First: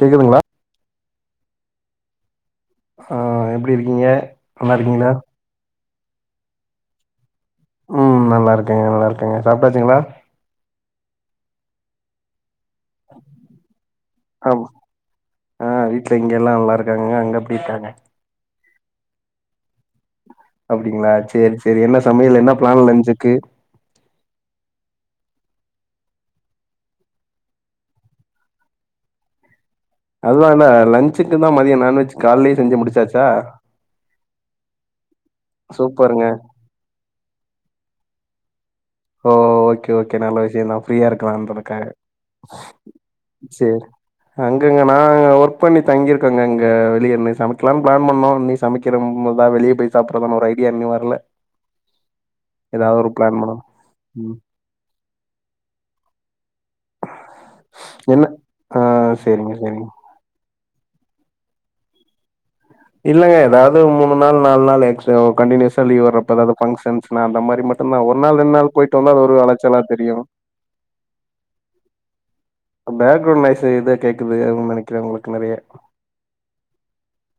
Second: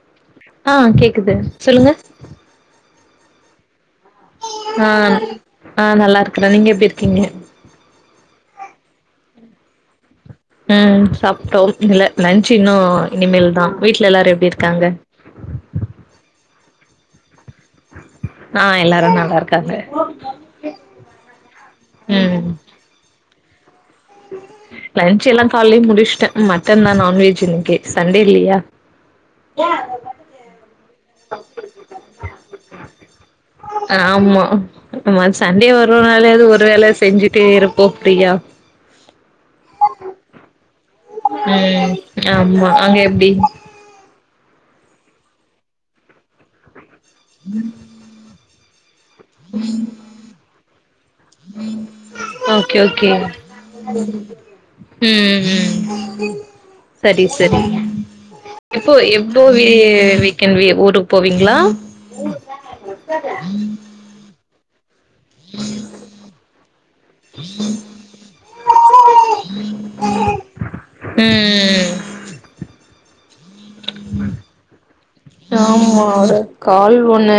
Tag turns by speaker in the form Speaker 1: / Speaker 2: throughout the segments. Speaker 1: கேக்குதுங்ளா
Speaker 2: ஆ கேக்குது சொல்லுங்க
Speaker 1: ஆ எப்டி இருக்கீங்க நல்லா இருக்கீங்களா
Speaker 2: ம் ஆ நல்லாருக்குற நீங்க எப்டி இருக்கீங்க
Speaker 1: ம் நல்லாருக்க நல்லாருக்க சாப்டாச்சுங்களா
Speaker 2: ம் சாப்ட்டோ இல்ல லன்ச் இன்னு இனிமேல் தா வீட்ல எல்லாரு எப்டி
Speaker 1: ஆமா
Speaker 2: இருக்காங்க
Speaker 1: ஆ வீட்ல இங்க எல்லா நல்லாருக்காங்க அங்க எப்டிருக்காங்க
Speaker 2: ஆ எல்லாரு நல்லாருக்காங்க
Speaker 1: அப்டிங்களா சேர் செரி என்ன சமையல் என்ன பிளான் லஞ்சுக்கு
Speaker 2: லன்ச் எல்லா கால்லயே முடிச்ட்ட மட்டன் தா நான்வெஜ் இன்னைக்கு சண்டே இல்லயா ஏ
Speaker 1: அதுதான்னா லன்சுக்குனா மதிய நான்வெஜ் கால்லயே செஞ்சு முடிச்சாச்சா
Speaker 2: ஆமா ஆமா சன்டே ஒரு
Speaker 1: சூப்பருங்க
Speaker 2: நாள்ள எது ஒரு வேலை செஞ்சுட்டே இருப் ஓ ப்யா
Speaker 1: ஓ ஓகே ஓகே நல்ல விஷய தா ஃப்ரீயா இருக்குலான் றதுக்காக
Speaker 2: ம் ஆமா அங்க எப்டி
Speaker 1: அங்கங்க நா ஒர்க் பண்ணி தங்கியிருக்கோங்க இங்க வெளிய இன்னை சமைக்கலானு பிளான் பண்ணோ நீ ஸ் சமைக்கிற ம்மு வருதா வெளிய போய் சாப்டுறதானு ஒரு ஐடியா இன்னு வரல எதாவது ஒரு பிளான் பண்ணணு
Speaker 2: ம் ம் ம் செரி செரி
Speaker 1: என்ன ஆ
Speaker 2: எப்போ எப்போ
Speaker 1: சேரிங்க
Speaker 2: இ
Speaker 1: சேரிங்க
Speaker 2: ஏறி கெளம்பி ஊருக்கு போவீங்களா
Speaker 1: இல்லங்க எதாவது மூணு நாள் நாலு நாள் எக்சோ கண்டினியூஸா லீவ் வர்றப்ப எதாவது ஃபங்க்ஷன்ஸ் நான் அந்த மாரி மட்டுதா ஒரு நாள் ரெண்டு நாள் போயிட்டு வந்தா அது ஒரு அளச்சலா தெரியு
Speaker 2: ம்
Speaker 1: பேக்ரவுண்ட் நாயிஸ்சு எதோ கேக்குது ஆகுனு நெனைக்குறே உங்களுக்கு நெறைய
Speaker 2: ஆமா ஒரு கால் ஒண்ணு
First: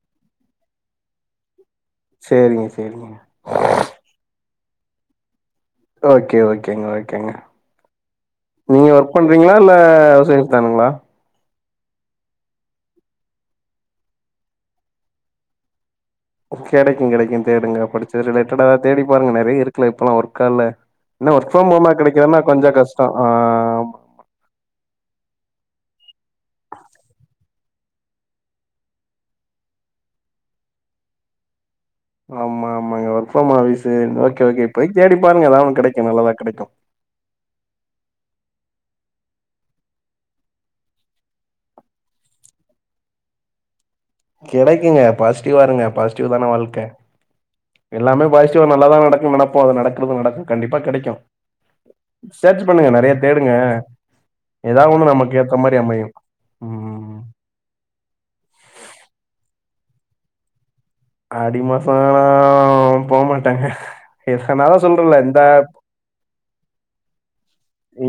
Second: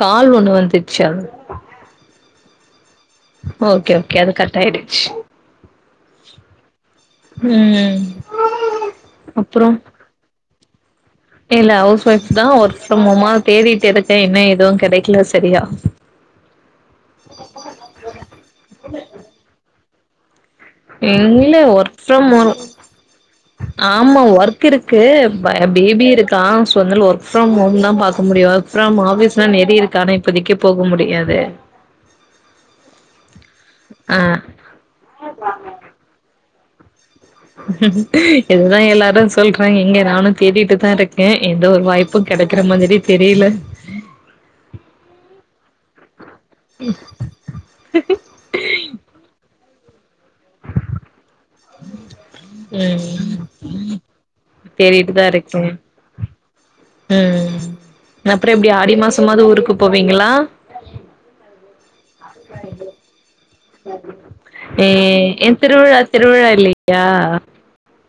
Speaker 2: கால் ஒண்ணு வந்துருச்சு அவ்ளோ
Speaker 1: சேரிங்க சேரிங்க
Speaker 2: ஓகே ஓகே அது கட் ஆயிடுச்சு
Speaker 1: ஓகே ஓகேங்க ஓகேங்க
Speaker 2: ம்
Speaker 1: நீங்க ஒர்க் பண்றீங்களா
Speaker 2: அப்புறோ
Speaker 1: இல்ல ஹவுஸ் ஒய்ஃப் தானுங்களா
Speaker 2: இல்ல ஹவுஸ் ஒயஃப் தா ஒர்க் ஃப்ரம் ஹோம்மா தேடிட்டு இருக்கே இன்னு எதுவு கெடைக்கல செரியா
Speaker 1: கெடைக்கு கெடைக்கு தேடுங்க படிச்சது ரிலேட்டடா தேடி பாருங்க நெறைய இருக்குல இப்பெல்லா ஒரு க்காலே என்ன ஒர்க் ஃப்ரம் ஹோமா கெடைக்கறன்னா கொஞ்சோ கஷ்டோ ஆ ம்
Speaker 2: ஆமாம் ஒர்க் இருக்கு ப பேபி இருக்கா சோ அதனால ஒர்க் ஃப்ரம் ஹோம் தா பாக்க முடியு ஃப்ரம் ஆபீஸ் ல்லா நெறிய இருக்கு ஆனா இப்பதைக்கு போக முடியாதே
Speaker 1: ஆமா ஆமாங்க ஒர்க் ஃப்ரம் ஆபீஸு
Speaker 2: ஆ
Speaker 1: ஓகே ஓகே இப்பதைக்கு தேடி பாருங்க எதாவது ஒன்னு கெடைக்கு நல்லதா கெடைக்கு
Speaker 2: இதுதா எல்லாரு சொல்றாய்ங்க எங்க நானு தேடிட்டு தா இருக்கே எந்த ஒரு வாய்ப் பு கெடைக்குற மாதிரி தெரியல
Speaker 1: கெடைக்குங்க பாசிட்டிவா இருங்க பாசிட்டிவ் தான வாழ்க்க எல்லாமே பாஸ் டிவா நல்லாதா நடக்கு நெனப்போ அது நடக்கிறது நடக்கு கண்டிப்பா கெடைக்கு சர்ச் பண்ணுங்க நெறைய
Speaker 2: ம்
Speaker 1: தேடுங்க எதாவது ஒண்ணு
Speaker 2: தேடிட்டுதா
Speaker 1: நமக்கு ஏத்த
Speaker 2: இருக்கே
Speaker 1: மாரி அமையு ம்
Speaker 2: ம் அப்பறோ எப்டி ஆடி மாசமாவது ஊருக்கு போவீங்களா
Speaker 1: ஆடி மாச ல்லா போ மாட்டேங்க இரு நா தா
Speaker 2: ஏ
Speaker 1: சொல்றேல இந்த
Speaker 2: ஏ திருவிழா திருவிழா இல்லையா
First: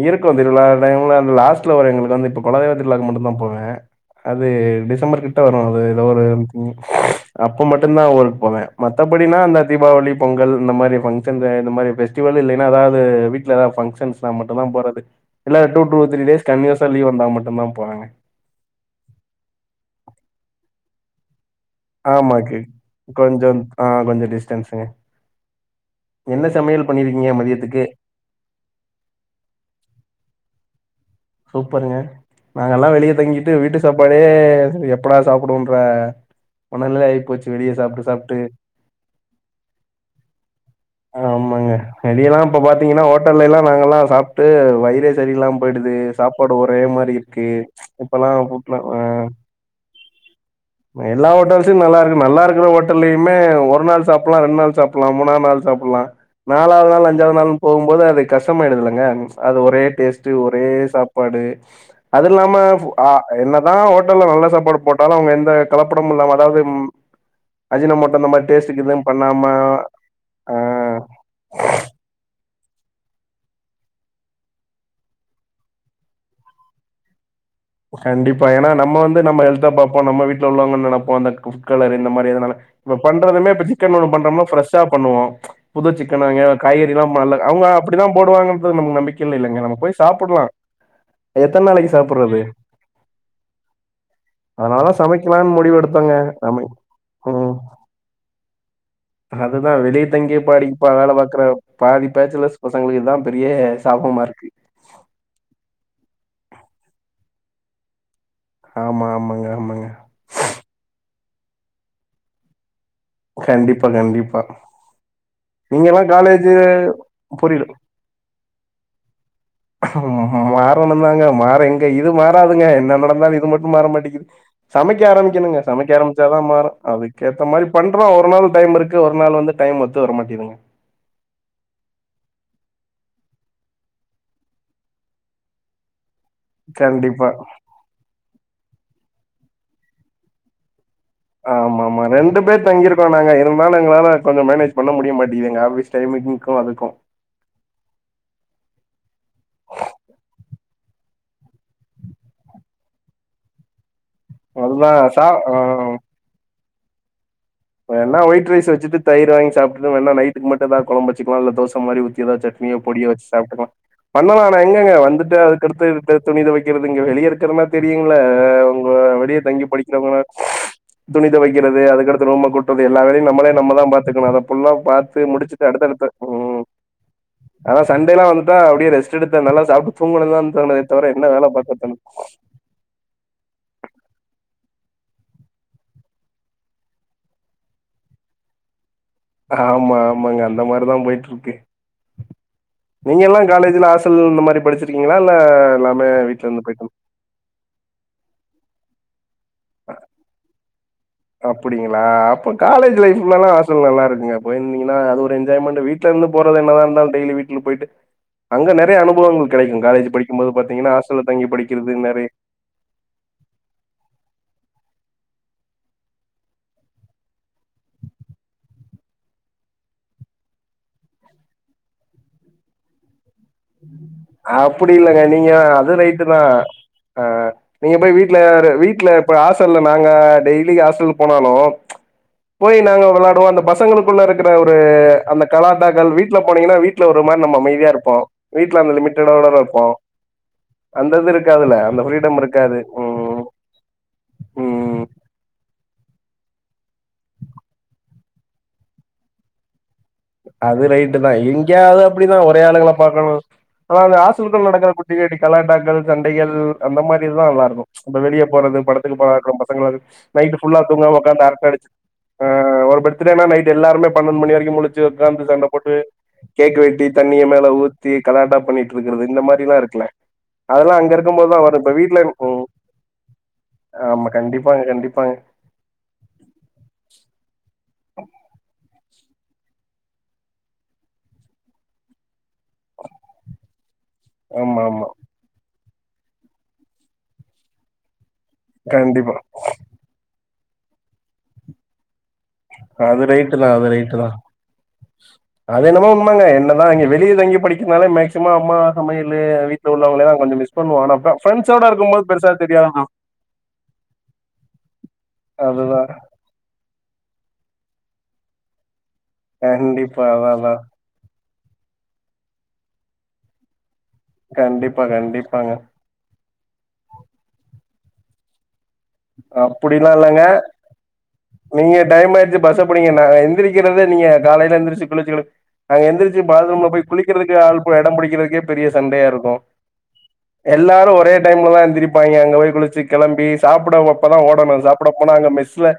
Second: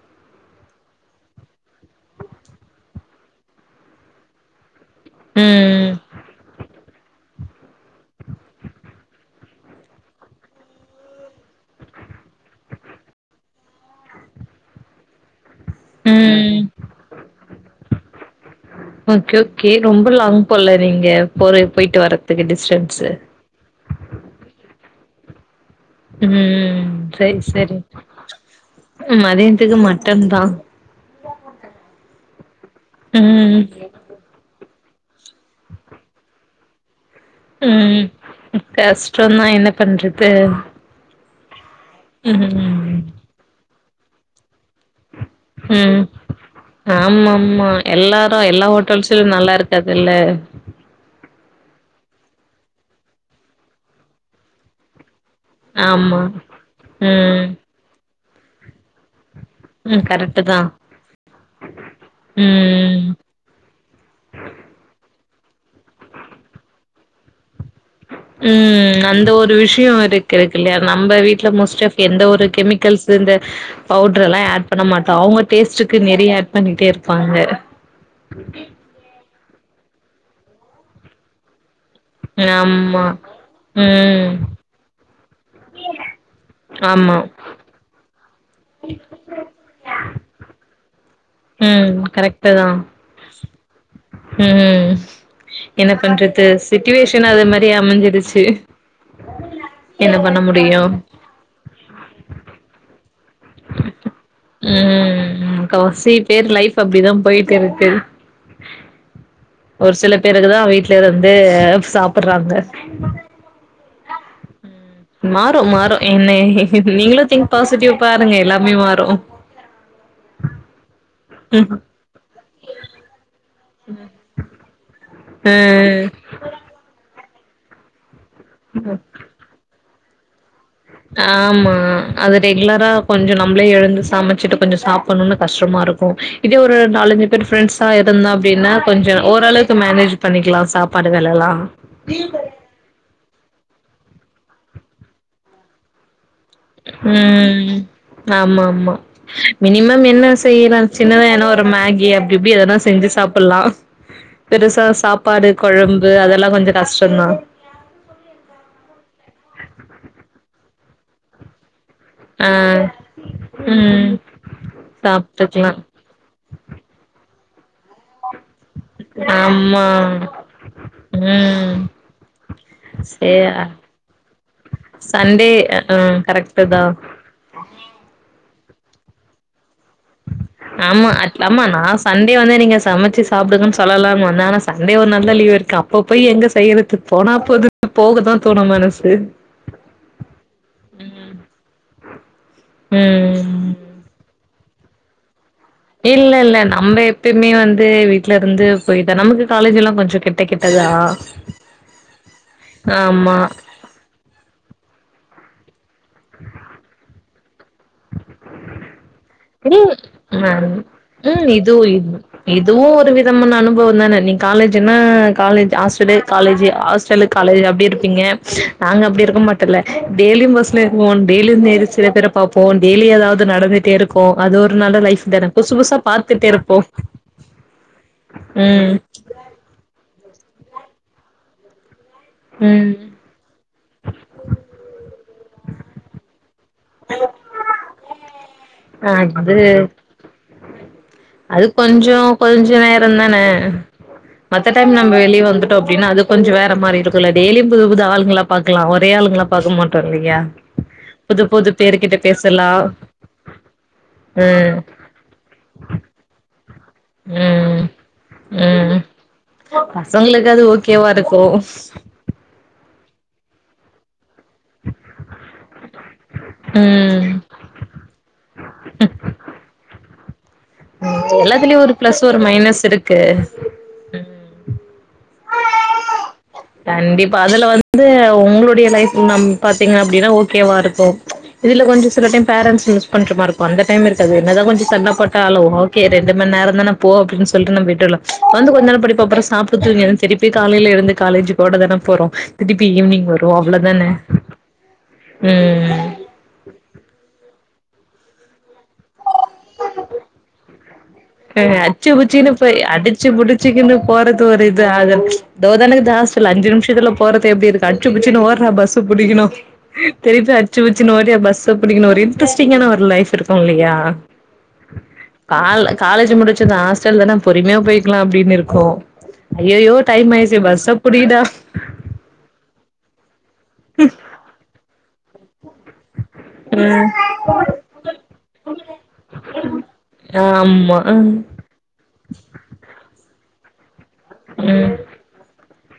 Speaker 1: இருக்கு திருவிழா டைம்ல லாஸ்ட்ல வரு எங்களுக்கு வந்து இப்ப குலதெய்வ திருவிழாக்கு மட்டு தா போவே அது டிசம்பர் கிட்ட வரு அது
Speaker 2: ம்
Speaker 1: எதோ ஒரு ம் அப்ப மட்டு தா ஊருக்கு போவே மத்தபடினா அந்த தீபாவளி பொங்கல் இந்த மாரி ஃபங்க்ஷன்ல இந்த மாரி ஃபெஸ் டிவல் இல்லனா அதாவது வீட்ல எதாவது ஃபங்க்ஷன்ஸ் வந்தா மட்டு தா போறது இல்ல டூ டு த்ரீ டேஸ்
Speaker 2: ம்
Speaker 1: கண்டினியூஸா லீவ் வந்தா மட்டுதா போவேங்க
Speaker 2: ஓகே ஓகே ரொம்ப லாங் போல நீங்க போறது போயிட்டு வர்றதுக்கு டிஸ்டன்ஸ்சு
Speaker 1: கொஞ்சம் ஆ கொஞ்ச டிஸ்டன்ஸுங்க என்ன
Speaker 2: ம்
Speaker 1: சமையல் பண்ணிருக்கீங்க மதியத்துக்கு
Speaker 2: ம் மதியத்துக்கு மட்டன் தா
Speaker 1: சூப்பருங்க நாங்கல்லா வெளிய தங்கிட்டு
Speaker 2: ம்
Speaker 1: வீட்டு சாப்பாடே எப் எப்படா சாப்புடுவோன்ற மனநிலை ஆயிப் போச்சி
Speaker 2: ம் கஷ்ட்டொந்தா என்ன பண்றது
Speaker 1: ஆமாங்க நடியெல்லாம் இப்ப
Speaker 2: ம்ஹ்ம்
Speaker 1: பாத்தீங்கன்னா ஹோட்டல்ல எல்லா நாங்கல்லா சாப்ட்டு வையிரு எ சரியில்லாம் போய்டுது
Speaker 2: ம்.
Speaker 1: சாப்பாடு ஒரே மாரி இருக்கு
Speaker 2: ஆமாமா.
Speaker 1: இப்பல்லா
Speaker 2: எல்லாரு எல்லா
Speaker 1: கூட்லோ
Speaker 2: ஹோட்டல்ஸ்லயு நல்லா இருக்காதுல்ல.
Speaker 1: எல்லா ஹோட்டல்ஸு நல்லா இருக்கு நல்லா இருக்கற ஹோட்டல்லையுமே ஒரு நாள் சாப்பல்லா ரெண்டு நாள் சாப்பல்லா மூனாவது நாள் சாப்பல்லா
Speaker 2: ஆமா.
Speaker 1: நாலாவது நாள் அஞ்சாவது
Speaker 2: ம்.
Speaker 1: நாள் போகும்போது அது கஷ்டமாயிடுது இல்லங்க அது ஒரே
Speaker 2: ம்
Speaker 1: டேஸ்ட்டு
Speaker 2: கரெக்ட்டு
Speaker 1: ஒரே
Speaker 2: தான்.
Speaker 1: சாப் பாடு அது இல்லாம
Speaker 2: ம்.
Speaker 1: அ என்னதா ஹோட்டல்ல நல்ல சாப்பாடு போட்டாலு அவங்க எந்த கலப்படம் இல்லாம அதாவது அஜினமோட்டோ இந்த மாரி டேஸ்ட்டுக்கு
Speaker 2: ம்
Speaker 1: எதும்
Speaker 2: அந்த
Speaker 1: பண்ணாம
Speaker 2: ஒரு விஷ்யோ இருக்குஇருக்கு இல்லையா
Speaker 1: ஆ
Speaker 2: நம்ம வீட்ல முஸ்டு எந்த ஒரு கெமிக்கல்ஸ்ஸு இந்த பவுட்ர் எல்லா ஆட் பண்ண மாட்டோம அவங்க டேஸ்ட்டுக்கு நெறைய ஆட் பண்ணிட்டே இருப்பாங்க
Speaker 1: கண்டிப்பா ஏனா நம்ம வந்து நம்ம ஹெல்தத்தா பாப்போ நம்ம வீட்டு உள்ளவங்க நெனப்போ அந்த குக் கலர் இந்த மாதிரி அதனால இப்ப
Speaker 2: ஆமா.
Speaker 1: பண்றதுமே இப்ப சிக்கன் வருவல்
Speaker 2: ம்.
Speaker 1: பண்றம்னா ஃப்ரெஷ்ஷா பண்ணுவோ புது சிக்கன வாங்கி காய்கறி எல்லா
Speaker 2: ஆமா.
Speaker 1: நல்ல அவங்க அப்டிதா போடுவாங்கன்றது நம்ப நம்பிக் இல் இல்லங்க நம்ம போய் சாப்புட்லா
Speaker 2: ம் கரெக்டு தா
Speaker 1: அதனால
Speaker 2: ம்
Speaker 1: தான் சமைக்கலான்னு முடிவு
Speaker 2: என்ன
Speaker 1: எடுத்தோங்க.
Speaker 2: பண்றது
Speaker 1: நம்ம
Speaker 2: சுட்டுவேஷன் அது மாதிரி அமைஞ்சிருச்சி
Speaker 1: அதுதா வெளியே தங்கிய பாடிப்பா வேலை பாக்குற பாதி பேச்சுலர்ஸ் பசங்களுக்கு இதா பெரிய சாபமா இருக்கு
Speaker 2: ம் முக்காவாசி பேர் லைஃப் அப்டிதா போயிட்டு இருக்கு
Speaker 1: ஆமா ஆமாங்க ஆமாங்க
Speaker 2: பிறகுதா வீட்லே வந்து சாப்புற்றாங்க
Speaker 1: கண்டிப்பா கண்டிப்பா
Speaker 2: மாறு மாறு
Speaker 1: நீங்கலாம்
Speaker 2: என்னை
Speaker 1: காலேஜ்
Speaker 2: நீங்களு திங்க் பாசிட்டிவ் பாருங்க எல்லாமே மாறு
Speaker 1: மாறணுன்ந்தாங்க மாற இங்க இது மாறாதுங்க என்ன நடந்தாலு இது மட் மாற மாட்டேக்கிது சமைக்க
Speaker 2: அ
Speaker 1: ஆரம்பிக்கணுங்க சமைக்க ஆரம்பிச்சாதா மாற ஏஅதுக்கேத்த மாரி பண்றோ ஒரு நாள் டைம் இருக்கு ஒரு நாள் வந்து டைம் ஒத்து வர மாட்டேன்துங்க
Speaker 2: ஆமா அது ரெகுலரா கொஞ்ச நம்ளே எழுந்து சமைச்சிட்டு கொஞ்சம் சாப்பன்ணுன்னா கஷ்டமா இருக்கு இதே ஒரு நாலஞ்சு
Speaker 1: கண்டிப்பா
Speaker 2: பேர் ஃப்ரெண்ட்ஸா இருந்தா அப்டின்னா கொஞ்சோ ஓரளவுக்கு மேனேஜ் பண்ணிக்கலா சாப்
Speaker 1: ஆமா ஆமா ரெண்டு பேர் தங்கிருப் து நாங்க இருந்தாலு எங்களால கொஞ்சோ மேனேஜ் பண்ண முடிய மாட்டேங்கி எங்க ஆபீஸ் டைமிங்கும் அதுக்கு
Speaker 2: ம் ஆமா ஆமா மினிமம் என்ன செய்யலா சின்னதா ஏன்னா ஒரு மேகி அப்டி இப்டி ஏதனா செஞ்சி சாப்பல்லா பெருசா
Speaker 1: அதுதான் சா
Speaker 2: சாப்பாடு
Speaker 1: ஆ
Speaker 2: கழம்பு அதெல்லா கொஞ்ச கஷ்டந்தா
Speaker 1: வேன்னா ஒயிட் ரைஸ் வச்சுட்டு தயர் வாங்கி சாப்டுட்டு வேன்னா நைட்டுக்கு மட்டு எதா கொழம்பு வெச்சிக்கிலா இல்ல தோச மாரி ஊத்தி எதோ
Speaker 2: ஆ
Speaker 1: சட்னியோ பொடியோ வெச்சு சாப்ட்டுக்கலா
Speaker 2: ம்
Speaker 1: பண்ணலா ஆனா எங்கங்க வந்துட்டு
Speaker 2: சாப்ட்டுக்லா
Speaker 1: அதுக்கடுத்து துணி தொவைக்கிறது இங்க வெளியே இருக்கற மார் தெரியுங்கள உங்க வெளியே தங்கி
Speaker 2: ஆமா
Speaker 1: படிக்கிறவங்களா துணி
Speaker 2: ம்
Speaker 1: தொவைக்கிறது அதுக்கடுத் ரூம்ம கூட்றது எல்லா வேலையு நம்மளே
Speaker 2: சேர்
Speaker 1: நம்ம தா பாத்துக்கணு அதை புல்லாவு பாத்து
Speaker 2: சண்டே
Speaker 1: முடிச்சுட்டு அடுத்தடுத்த
Speaker 2: ம்
Speaker 1: உ
Speaker 2: கரெக்ட்டு தா
Speaker 1: ஆனா சண்டெலா வந்துட்டா அப்டியே ரெஸ்ட் எடுத்தா நல்லா சாப்ட்டு தூங்கணுதா தோணுதே
Speaker 2: ஆமா
Speaker 1: தவிர என்ன வேல
Speaker 2: அத்தாமா
Speaker 1: பாக்க
Speaker 2: நா
Speaker 1: தோணு
Speaker 2: சண்டே வந்து நீங்க சமச்சி சாப்புடுங்கன் சொல்லலான்னு வந்த ஆனா சண்டே ஒரு நாள்தா லீவ்வு இருக்கு அப்ப போய் எங்க செய்யறது போனா போது போகதா தோணு மனசு
Speaker 1: ஆமா ஆமாங்க அந்த மாரிதா போயிட்ருக்கு நீங்க எல்லா
Speaker 2: ம்
Speaker 1: காலேஜ்ல ஆசல் இந்த மாரி படிச்சிருக்கீங்ளா இல்ல எல்லாமே
Speaker 2: இல்ல
Speaker 1: வீட்ல
Speaker 2: இல்ல
Speaker 1: இருந்து போயிட்டு
Speaker 2: நம்ம எப்பிமே வந்து வீட்ல இருந்து போயித்தா நமக்கு காலேஜ்லா கொஞ்ச கிட்ட கிட்டதா ஆமா
Speaker 1: ஆஸ்டல் நல்லா இருக்குங்க போயிருந்தீங்கன்னா அது ஒரு என்ஜாய்மென்டு வீட்ல இருந்து போறது என்னத இருந்தாலு டெய்லி வீட்டுல போயிட்டு அங்க நறைய அனுபவங்கள் கடைக்கு
Speaker 2: ம்
Speaker 1: காலேஜ் படிக்கும் போது
Speaker 2: ம்
Speaker 1: பாத்தீங்கன்னா ஹாஸ்டல்ல
Speaker 2: ம்
Speaker 1: தங்கி
Speaker 2: இது
Speaker 1: படிக்கிறது இந் மாரி
Speaker 2: இதுவு ஒரு விதமான அனுபவம் தான நீ காலேஜ்ன்னா காலேஜ் ஆஸ்டலு காலேஜ் ஆஸ்டலுக் காலேஜ் அப்டி இருப்பீங்க நாங்க அப்டி இருக்க மாட்டல்ல டெய்லியு பஸ்ல ஏறுவோ டெய்லியும் சில பேர் பார்ப்போ டெய்லி எதாவது நடந்துட்டே இருக்கு அது ஒரு
Speaker 1: அப்டி
Speaker 2: நல்ல
Speaker 1: இல்லங்க
Speaker 2: லைஃப் தான
Speaker 1: நீங்க
Speaker 2: புசுசு
Speaker 1: அது
Speaker 2: புதுசா
Speaker 1: ரைட்டு தா
Speaker 2: பா்த்துட்டே இருப்போ
Speaker 1: ஆ நீங்க போய் வீட்ல யாரு
Speaker 2: ம்
Speaker 1: வீட்ல ஹாசல் நாங்க டெய்லி ஆஸ்டல் போனாலு போய்
Speaker 2: ம்
Speaker 1: நாங்க வெளாட சோ அந்த பசங்களுக்குள்ள இருக்கிற ஒரு அந்த கலாட்டாக்கள் வீட்ல போனீங்கன்னா வீட்ல ஒரு மாரி நம்ம அமைதியா இருப்போ வீட்ல அந்த லிமிட்டட் அளவுலதா
Speaker 2: அது
Speaker 1: இருப்போ அந்தது
Speaker 2: அது கொஞ்சோ கொஞ்ச நேரந்தான மத்த டைம்
Speaker 1: ம்
Speaker 2: நம்ம வெளிய வந்துட்டோ அப்டின்னா அது கொஞ்ச வேற மாரி இருக்குல டெ்லியும் புது புது ஆளுங்களா பாக்கல ஒரே ஆளுங்ளா
Speaker 1: அது ரைட்டு தா
Speaker 2: புது
Speaker 1: எங்கேயா அது
Speaker 2: பேருகிட்ட
Speaker 1: அப்டிதா ஒரே
Speaker 2: பேசலா
Speaker 1: ஆளுங்கள பாக்கணு ஆனா அங்க ஹாசுல்குள்
Speaker 2: ம்
Speaker 1: நடக்கற குட்டி கஃகுட்டி கலாட்டாக்கள் ச படைகள் அந்த மாரிதா நல்லா
Speaker 2: ம்
Speaker 1: இருக்கு இப்ப வெளிய போறது
Speaker 2: ம்
Speaker 1: படத்துக்கு போற இருக்க பசங்கள்
Speaker 2: பசங்களுக்கு
Speaker 1: நைட்டு
Speaker 2: அது
Speaker 1: ஃபுல்லா
Speaker 2: ஓகேவா
Speaker 1: தூங்கா
Speaker 2: இருக்கு
Speaker 1: உக்காந்து அரட்ட அடிச் ஆ ஒரு பர்த்டேனா நைட் எல்லாருமே பன்னெண்டு மணி வரைக்கு முளிச்சு உட்காந்து சண்ட போட்டு கேக் வெட்டி
Speaker 2: ம்
Speaker 1: தண்ணிய மேல ஊத்தி கலாட்டா பண்ணிட் இருக்கிறது இந்த மாரிலா இருக்குல அதல்லா அங்க
Speaker 2: ம்
Speaker 1: இருக்கும் போதுதா வரு
Speaker 2: எல்லாத்துலயு
Speaker 1: இப்ப
Speaker 2: ஒரு
Speaker 1: வீட்ல
Speaker 2: பிளஸ் ஒரு
Speaker 1: ம்
Speaker 2: மைனஸ் இருக்கு
Speaker 1: ஆமா கண்டிப்பாங்க கண்டிப்பாங்க
Speaker 2: கண்டிப்பா அதுல வந்து உங்களுடைய லைஃப்ல நம் பாத்தீங்க அப்டின்னா ஓகேவா இருக்கு இதுல கொஞ்ச சில டைம் பேரண்ட்ஸ் மிஸ் பண்ற மார் இருக் இப்ப அந்த டைம் இருக்காது என்னதா
Speaker 1: ஆமா
Speaker 2: கொஞ்ச
Speaker 1: ஆமா
Speaker 2: சண்டப் போட்டாலு ஓகே ரெண்டு மண் நேரந்தான போ அப்டின் சொல்ட்டு நம் வீட்டர்ல வந்து கொஞ்ச நேர படிப்ப
Speaker 1: கண்டிப்பா
Speaker 2: அப்பற சாப்டு தூங்கிருவ திருப்பி காலையில எழுந்து காலேஜ் போட தான போறோ திடிப்பி ஈவினிங்
Speaker 1: அது
Speaker 2: வரு
Speaker 1: ரைட்டு தா அது
Speaker 2: அவ்ளோதான
Speaker 1: ரைட்டு
Speaker 2: ம்
Speaker 1: அது
Speaker 2: ம்
Speaker 1: என்னமோ ஆமாங்க என்ன தா இங்க வெளிய தங்கி படிக்கினாலே மேக்சிமம் அம்மா சமையல் வீட்ல உள்ளவங்ள தா கொஞ்ச மிஸ் பண்ணுவோ ஆனப்ப
Speaker 2: அ அச்சு புச்சின்னு போய் அடிச்சு புடிச்சுக்குன்னு போறது ஒரு இது ஆக தோ தான
Speaker 1: அதுதான்.
Speaker 2: இக்கு ஹாஸ் டல் அஞ்சு நிம்ஷத்துல போறது எப்டி இருக்கு அச்புச்சுன்னு ஓட்றா பஸ்ஸ புடிகணு
Speaker 1: கண்டிப்பா.
Speaker 2: திருப்பி
Speaker 1: அதான், அதான்.
Speaker 2: அச்சு ச்சுன்னு ஓடியா பஸ் புடிக்கனு ஒரு இன்ட்ரெஸ்டிங்கான ஒரு லைஃப் இருக்கு இல்லையா
Speaker 1: கண்டிப்பா கண்டிப்பாங்க
Speaker 2: கால் காலேஜ் முடிச்சது ஹாஸ்டல் தானா பொறுமையா போயிக்லா அப்டின் இருக்கோ அய்யய்யோ
Speaker 1: அப்படிலாம்
Speaker 2: டைம்
Speaker 1: இல்லங்க.
Speaker 2: ஆச்சு பஸ்ஸ புடி டா
Speaker 1: நீங்க டைம் ஆயிடுச்சு பஸ்ஸ புடீங்க நாங்க எந்திரிக்கிறதே நீங்க காலையில எந்திரிச்சு குளிச்சு நாங்க எந்திரிச்சு பாத்ரூம்ல
Speaker 2: ம்
Speaker 1: போய் குளிக்கிறதுக்கு ஆள் இடம் புடிக்கிறதுக்கே பெரிய சண்டையா இருக்கு
Speaker 2: ஆமா
Speaker 1: எல்லாரு
Speaker 2: ம்
Speaker 1: ஒரே டைம்ல தா எந்திரிப்பாங்கே அங்க போய் குளிச்சு கெளம்பி சாப்ட அப்ப தா
Speaker 2: ம் ம்
Speaker 1: ஓடணு சாப்ட போனா அங்க மெஸ்ல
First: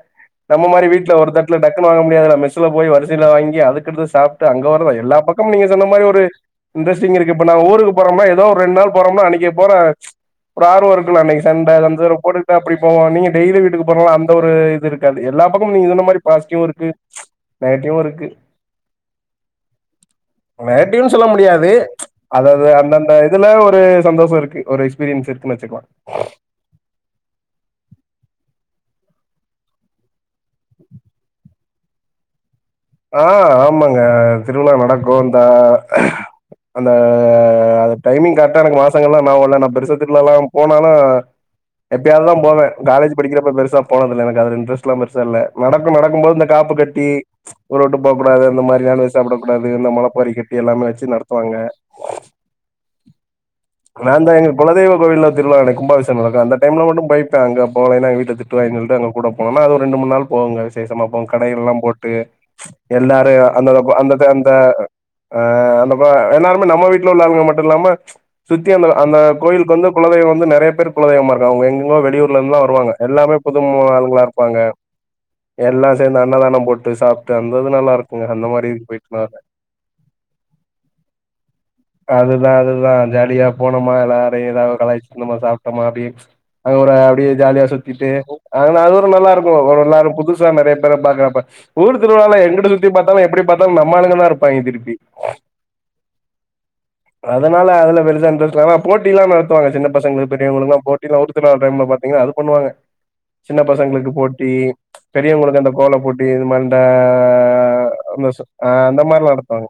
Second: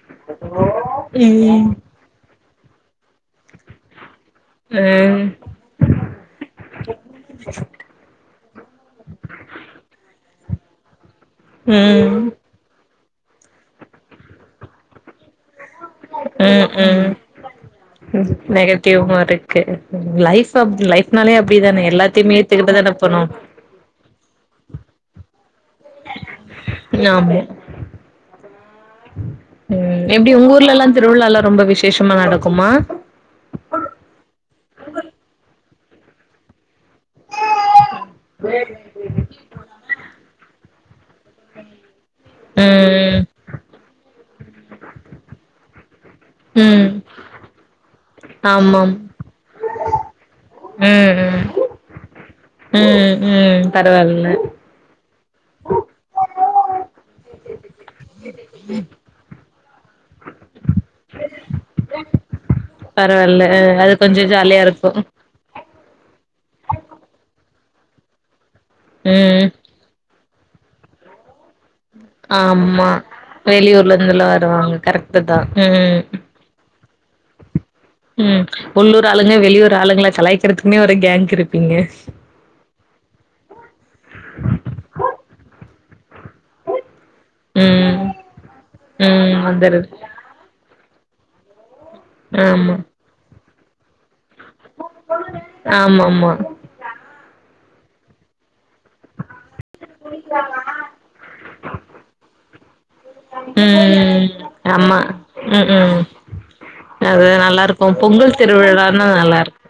Speaker 1: நம்ம மாரி வீட்ல ஒரு தட்ல டக்குன்னு வாங்க முடியாதுல மெஸ் அங்கபோய் வரிசையில வாங்கி அதுக்கடுத்து சாப்புட்டு அங்க
Speaker 2: ம்
Speaker 1: வர எல்லா பக்கம் நீங்க சொன்ன மாரி ஒரு இன்ட்ரெஸ்டிங் இருக்கு இப்ப நாங்க ஊருக்கு போறோமா ஏதோ ஒரு ரெண்டு நாள் போறோம்னா அன்னகி போற ஒரு ஆர்வ இருக்குல அன்னக்கி சண்ட சன்ச்சர போட்டுட்டு அப்டி போவோ நீங்க டெய்லி வீட்டுக்கு போற அந்த ஒரு இது இருக்காது எல்லா பக்கமு நீங்க சொன்ன து மாரி பாஸ்டிவ் இருக்கு நெகட்டிவு இருக்கு
Speaker 2: நெகட்டிவ் மார் இருக்கு லைஃப் ஆப் லைஃப்னாலே அப்டிதான எல்லார்
Speaker 1: அதது அந்தந்த இதுல ஒரு சந்தோஷ இருக்கு ஒரு எக்ஸ்பீரியன்ஸ் இருக்குன்னு வச்சுக்கலா
Speaker 2: நா ப்பே ம் எப்டி உங்க ஊர்லல்லா திருவிழா ல்லா ரொம்ப விசேஷமா நடக்குமா
Speaker 1: ஆ ஆமாங்க திருவிழா நடக்கு அந்தா அந்த அது டைமிங் கரெக்டா எனக்கு மாசங்கல்லா ஞாபகோ இல்ல நா பெருசா திருழால்லா போனாலு எப்பயாவது தா போவே காலேஜ்
Speaker 2: ம்
Speaker 1: படிக்கிறப்ப பெருசா போனதுல்ல எனக்கு அதுல இன்ரெஸ்ட் பெருசா இல்ல நடக்கு நடக்கும் போது இந்த காப்பு
Speaker 2: ம்
Speaker 1: கட்டி ஊர விட்டு போகக்கூடாது அந்த
Speaker 2: ஆமாம்
Speaker 1: மாரியான விஷ் சாப்டபுடாது இந்த மொளப்பாரிக்கி எல்லாமே வச்சு
Speaker 2: ம் ம்
Speaker 1: நடத்துவாங்க
Speaker 2: ம் ம்
Speaker 1: நா தா
Speaker 2: பரவால்ல
Speaker 1: எங்க குலதெய்வ கோவில்ல திருவிழா நடக்கு கும்பாபிஷேக நடக்கு அந்த டைம்ல மட்டு போயிபே அங்க போகலேனா எங்க வீட்ல திட்டுவாங்கனு சொல்லிட்டு அங்க கூட போனனா அது ரெண்டு மூணு நாள் போவேங்க விசேஷமாப்போ கடைகள் எல்லா போட்டு எல்லாரு
Speaker 2: பரவால்ல அ அது
Speaker 1: அந்தந்தப
Speaker 2: கொஞ்சோ
Speaker 1: அந்தந்த அந்த
Speaker 2: ஜாலியா இருக்கு
Speaker 1: அ அந்த மா எல்லாருமே நம்ம வீட்ல உள்ளவங்க மட்டு இல்லாம சுத்தி அந்த அந்த
Speaker 2: ம்
Speaker 1: கோயிலுக்கு வந்து குலதெய்வ வந்து நெறையா பேர் குலதெய்வமா இருக்காங்க எங் வெளியூர்ல இருந்துல்லா
Speaker 2: ஆமா
Speaker 1: வருவாங்க எல்லாமே புது மொக
Speaker 2: வெளியூர்ல
Speaker 1: ஆளுங்களா
Speaker 2: இருந்துலா
Speaker 1: இருப்பாங்க
Speaker 2: வருவாங்க கரெக்ட்டு தா
Speaker 1: எல்லா
Speaker 2: ம்
Speaker 1: சேந்து அன்னதானோ போட் சாப்டு அந்தது நல்லா இருக்
Speaker 2: ம்
Speaker 1: அந்த மாரி
Speaker 2: உள்ளூர்
Speaker 1: போய்ட்டு
Speaker 2: ஆளுங்க வெளியூர் ஆளுங்கள கலாய்க்கிறதுக்குன்னே ஒரு கேங் இருப்பீங்க
Speaker 1: [unintelligible] அதுதா அதுதா ஜாலியா போனோமா எல்லாரையு ஏதாவது கலாய்ச்சி இருந்தமா சாப்டோமா அப்டிய அங்க ஒரு அப்டியே ஜாலியா
Speaker 2: ம்
Speaker 1: சுத்திட்டு ஆனா அது ஒரு நல்லா
Speaker 2: ம்
Speaker 1: இருக்கு ஒரு
Speaker 2: வந்துருது
Speaker 1: நாள் புதுசா நெறையா பேர பாக்குறப்ப ஊர் திருவிழா எங்குட்டு
Speaker 2: ஆமா
Speaker 1: சுத்தி பாத்தாலு எப்டி பாத்தாலு நம்ம ஆளுங்கதா இரு பாங்கே திருப்பி
Speaker 2: ஆமா ஆமா
Speaker 1: அதனால அதுல பெருசா இன்ரஸ்ட் இல்ல ஆனா போட்டி எல்லா நடத்துவாங்க சின்ன பசங்க பெரியவங்களுக்கு எல்லா போட்டி ஒருத்தர் டைம்ல பாத்தீங்களா அது பண்ணுவாங்க சின்ன பசங்களுக்கு
Speaker 2: ம்
Speaker 1: போட்டி
Speaker 2: ஆமா
Speaker 1: பெரியவங்களுக்கு
Speaker 2: ம்
Speaker 1: அந்த கோல
Speaker 2: ம்
Speaker 1: போட்டி இது மாரி இந்த
Speaker 2: அது நல்லா இருக்கு
Speaker 1: அந்த
Speaker 2: பொங்கல்
Speaker 1: சு- ஆ அந்த
Speaker 2: திருவிழானா
Speaker 1: மாரிலா
Speaker 2: நல்லா இருக்கு
Speaker 1: நடத்துவாங்க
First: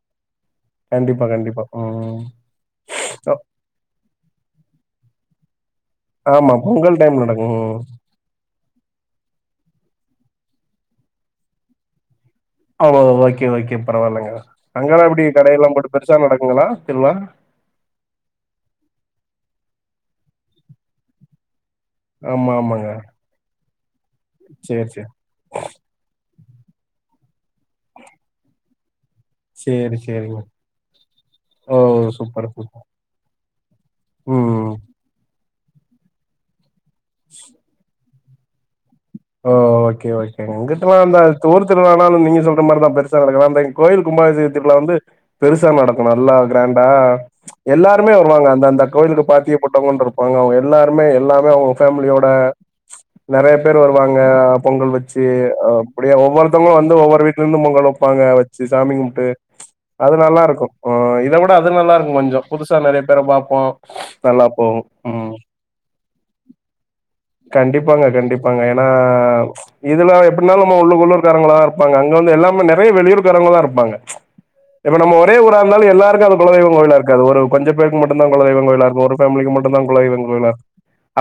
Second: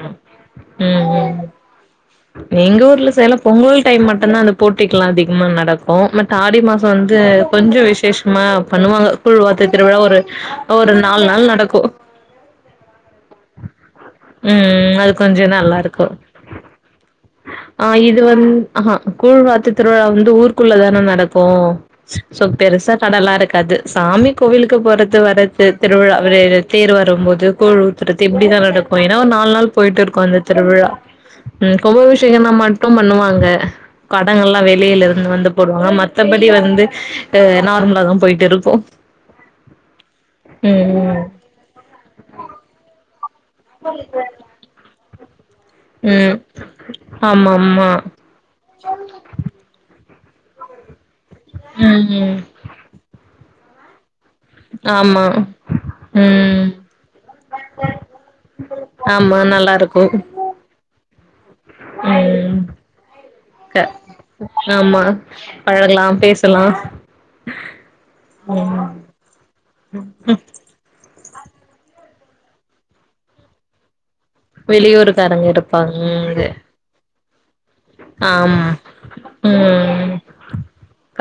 Speaker 2: ம்
Speaker 1: கண்டிப்பா
Speaker 2: ம்
Speaker 1: கண்டிப்பா ம்
Speaker 2: எங்க ஊர்ல சைட்லா பொங்கல் டைம் மட்டந்தா அந்த போட்டிகல்லா அதிகமா நடக்கு பட்
Speaker 1: ஆமா
Speaker 2: ஆடி மாசோ
Speaker 1: பொங்கல்
Speaker 2: வந்து
Speaker 1: டைம் நடக்கு ம்
Speaker 2: கொஞ்ச விசேஷ மா பண்ணுவாங்க கூழ்வார்த்து திருவிழா ஒரு ஒரு நாலு நாள் நடக்கு
Speaker 1: ஆமா ஓகே ஓகே பரவாயில்லங்க
Speaker 2: ம்
Speaker 1: அங்கெல்லா
Speaker 2: அது
Speaker 1: எப்டி
Speaker 2: கொஞ்சம்
Speaker 1: கடையெல்லா
Speaker 2: நல்லா
Speaker 1: போட்டு
Speaker 2: இருக்கும்
Speaker 1: பெருசா நடக்குங்களா திருவ்ழா
Speaker 2: ஆ இது வந்து ஆகா கூழ்வார்த்து திருவிழா வந்து ஊருக்குள்ள தான நடக்கு சோ
Speaker 1: ஆமா ஆமாங்க
Speaker 2: பெருசா கடலா இருக்காது சாமி கோவிலுக்கு
Speaker 1: சேரி சேரி
Speaker 2: போறது வர்றது திருவிழா தேர் வரும் போது கூழ் ஊத்துறது இப்டிதா நடக்கு ஏனா நால் நாள்
Speaker 1: சேரி
Speaker 2: போயிட்டு இருக்கு
Speaker 1: சேரிங்க
Speaker 2: அந்த திருவிழா
Speaker 1: ஓ
Speaker 2: ம் கும்பாபிஷேகோனா
Speaker 1: சூப்பர் சூப்பர்
Speaker 2: மட்டு பண்ணுவாங்க கடங்க எல்லா
Speaker 1: ம்
Speaker 2: வெளியில இருந்து வந்து போடுவாங்க மத் மத்தபடி வந்து நார்மலா தா போயிட்டு இருக்கு
Speaker 1: ஓ ஓகே ஓகே இங்கிட்டெல்லா அந்த
Speaker 2: ம்
Speaker 1: தூர் திருவிழானால நீங்க சொல்ற மாரிதா பெருசா நடக்குதாலிங் கோயில் கும்பாபிஷயத்துல வந்து பெருசா நடக்கு
Speaker 2: ம் ம்
Speaker 1: நல்லா க்ராண்டா
Speaker 2: ஆமா ஆமா
Speaker 1: எல்லாருமே வந் ஆமாங்க அந்த அந்த கோயிலுக்கு பாத்திய பட்டவங்கன்னு இருப்பாங்க அவங்க எல்லாருமே எல்லாமே அவங்க
Speaker 2: ம்
Speaker 1: ஃபேமிலியோட
Speaker 2: ம்
Speaker 1: நெறையா பேர் வருவாங்க பொங்கல்
Speaker 2: ஆமா
Speaker 1: வச்சு அ அப்டியே
Speaker 2: ம்
Speaker 1: ஒவ்வொருத்தவங்களு வந்து ஒவ்வொரு வீட்ல இருந்து பொங்கல் வெப்பாங்க வச்சு சாமி கும்ட்டு
Speaker 2: ஆமா நல்லா இருக்கு
Speaker 1: அது நல்லா இருக்கு ஆ இத விட அது நல்லா இருக்கு கொஞ்சோ
Speaker 2: ம்
Speaker 1: புதுசா நெறையா பேர பாப்போ
Speaker 2: க
Speaker 1: நல்லா போகு
Speaker 2: ஆமா
Speaker 1: ம்
Speaker 2: பழகலா பேசலா
Speaker 1: கண்டிப்பாங்க கண்டிப்பாங்க ஏனா இதுலா எப்டினாலு நம்ம உள்ள உள்ளூர் காரங்களா தா இருப்பாங்க அங்க வந்து எல்லாமே நெறையா வெளியூர் காரங்க தா இருப்பாங்க இப்ப நம்ம ஒரே
Speaker 2: வெளியூருக்காரங்க
Speaker 1: ஊரா இருந்தாலு எல்லாருக்கு அது
Speaker 2: இருப்பாங்க
Speaker 1: குலதெய்வ கோயிலா இருக்காது ஒரு கொஞ்ச பேருக்கு மட்டுந்தா
Speaker 2: ஆமா
Speaker 1: குலதெய்வங்கோயிலா இருக்கு ஒரு ஃபேமிலிக்கு மட்டுந்தா
Speaker 2: ம்
Speaker 1: குலதெய்வங்கோயிலா இருக்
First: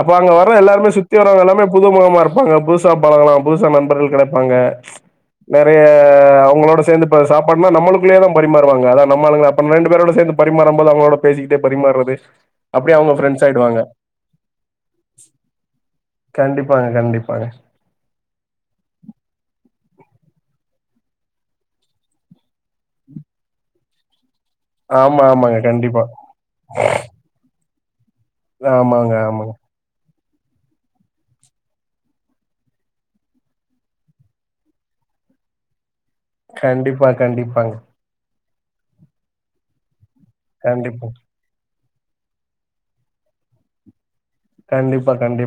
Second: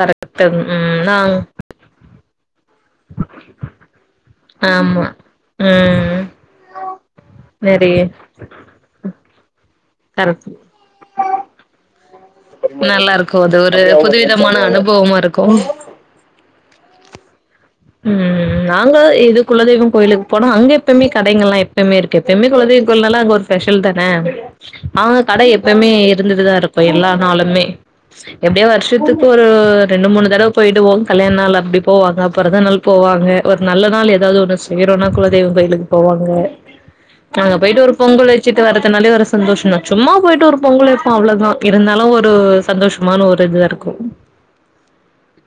Speaker 1: அப்ப அங்க வர எல்லாருமே சு
Speaker 2: ம் நாங்
Speaker 1: ன்ன புது முகமா இருப்பாங்க புதுசா பழகலா புதுசா நண்பர்கள் கெடப் பாங்க
Speaker 2: ஆமா
Speaker 1: நெறைய
Speaker 2: ம்
Speaker 1: அவுங்களோட சேந்துப்ப சாப்பாட்னா
Speaker 2: நெறைய
Speaker 1: நம்மளுக்குள்ளேயே தா பரிமாறுவாங்க அதா நம்மாளுங்க அப்ப ரெண்டு பேரோட சேந்து
Speaker 2: கரெக்ட்
Speaker 1: பரிமாறும் போது அவுங்களோட பேசிக்கிட்டே பரிமார்றது
Speaker 2: நல்லாருக்கு அது ஒரு புதுவிதமான அனுபவமா இருக்கு
Speaker 1: கண்டிப்பாங்க கண்டிப்பாங்க
Speaker 2: ம் ம் நாங்க இது குல தெய்வ கோயிலு போனோ அங்க எப்பமே கடைங்கள்லா எப்பமே இருக்கு எப்பயு குலதெய்வ கோயிலல்லா அங்க ஸ்பெஷல் தானே அவுங்க
Speaker 1: ஆமா,
Speaker 2: கடை
Speaker 1: ஆமாங்க.
Speaker 2: எப்பமே
Speaker 1: கண்டிப்பா.
Speaker 2: இருந்துட்டுதா இருக்கு எல்லா நாளுமே எப்டியு
Speaker 1: ஆமாங்க,
Speaker 2: வருஷத்துக்கு
Speaker 1: ஆமாங்க.
Speaker 2: ஒரு ரெண்டு மூணு தடவ போயிடுவோ கல்யாண் நாள் அப்டி போவாங்க பொறந்த நாள் போவாங்க ஒரு நல்ல நாள் ஏதாவது ஒண்ணு செய்றோ னா குலதெய்வ கோயிலு போவாங்க
Speaker 1: கண்டிப்பா
Speaker 2: நாங்க
Speaker 1: கண்டிப்பாங்க.
Speaker 2: போயிட்டு ஒரு பொங்கல் வச்சிட்டு வரதுனாலே ஒரு சந்தோஷ தா சும்மா போயிட்டு ஒரு பொங்கல்
Speaker 1: கண்டிப்பா.
Speaker 2: வெப்போ அவ்ளோதா இருந்தாலு ஒரு சந்தோஷமான ஒரு இதுவா இருக்கு
Speaker 1: கண்டிப்பா கண்டிப்பா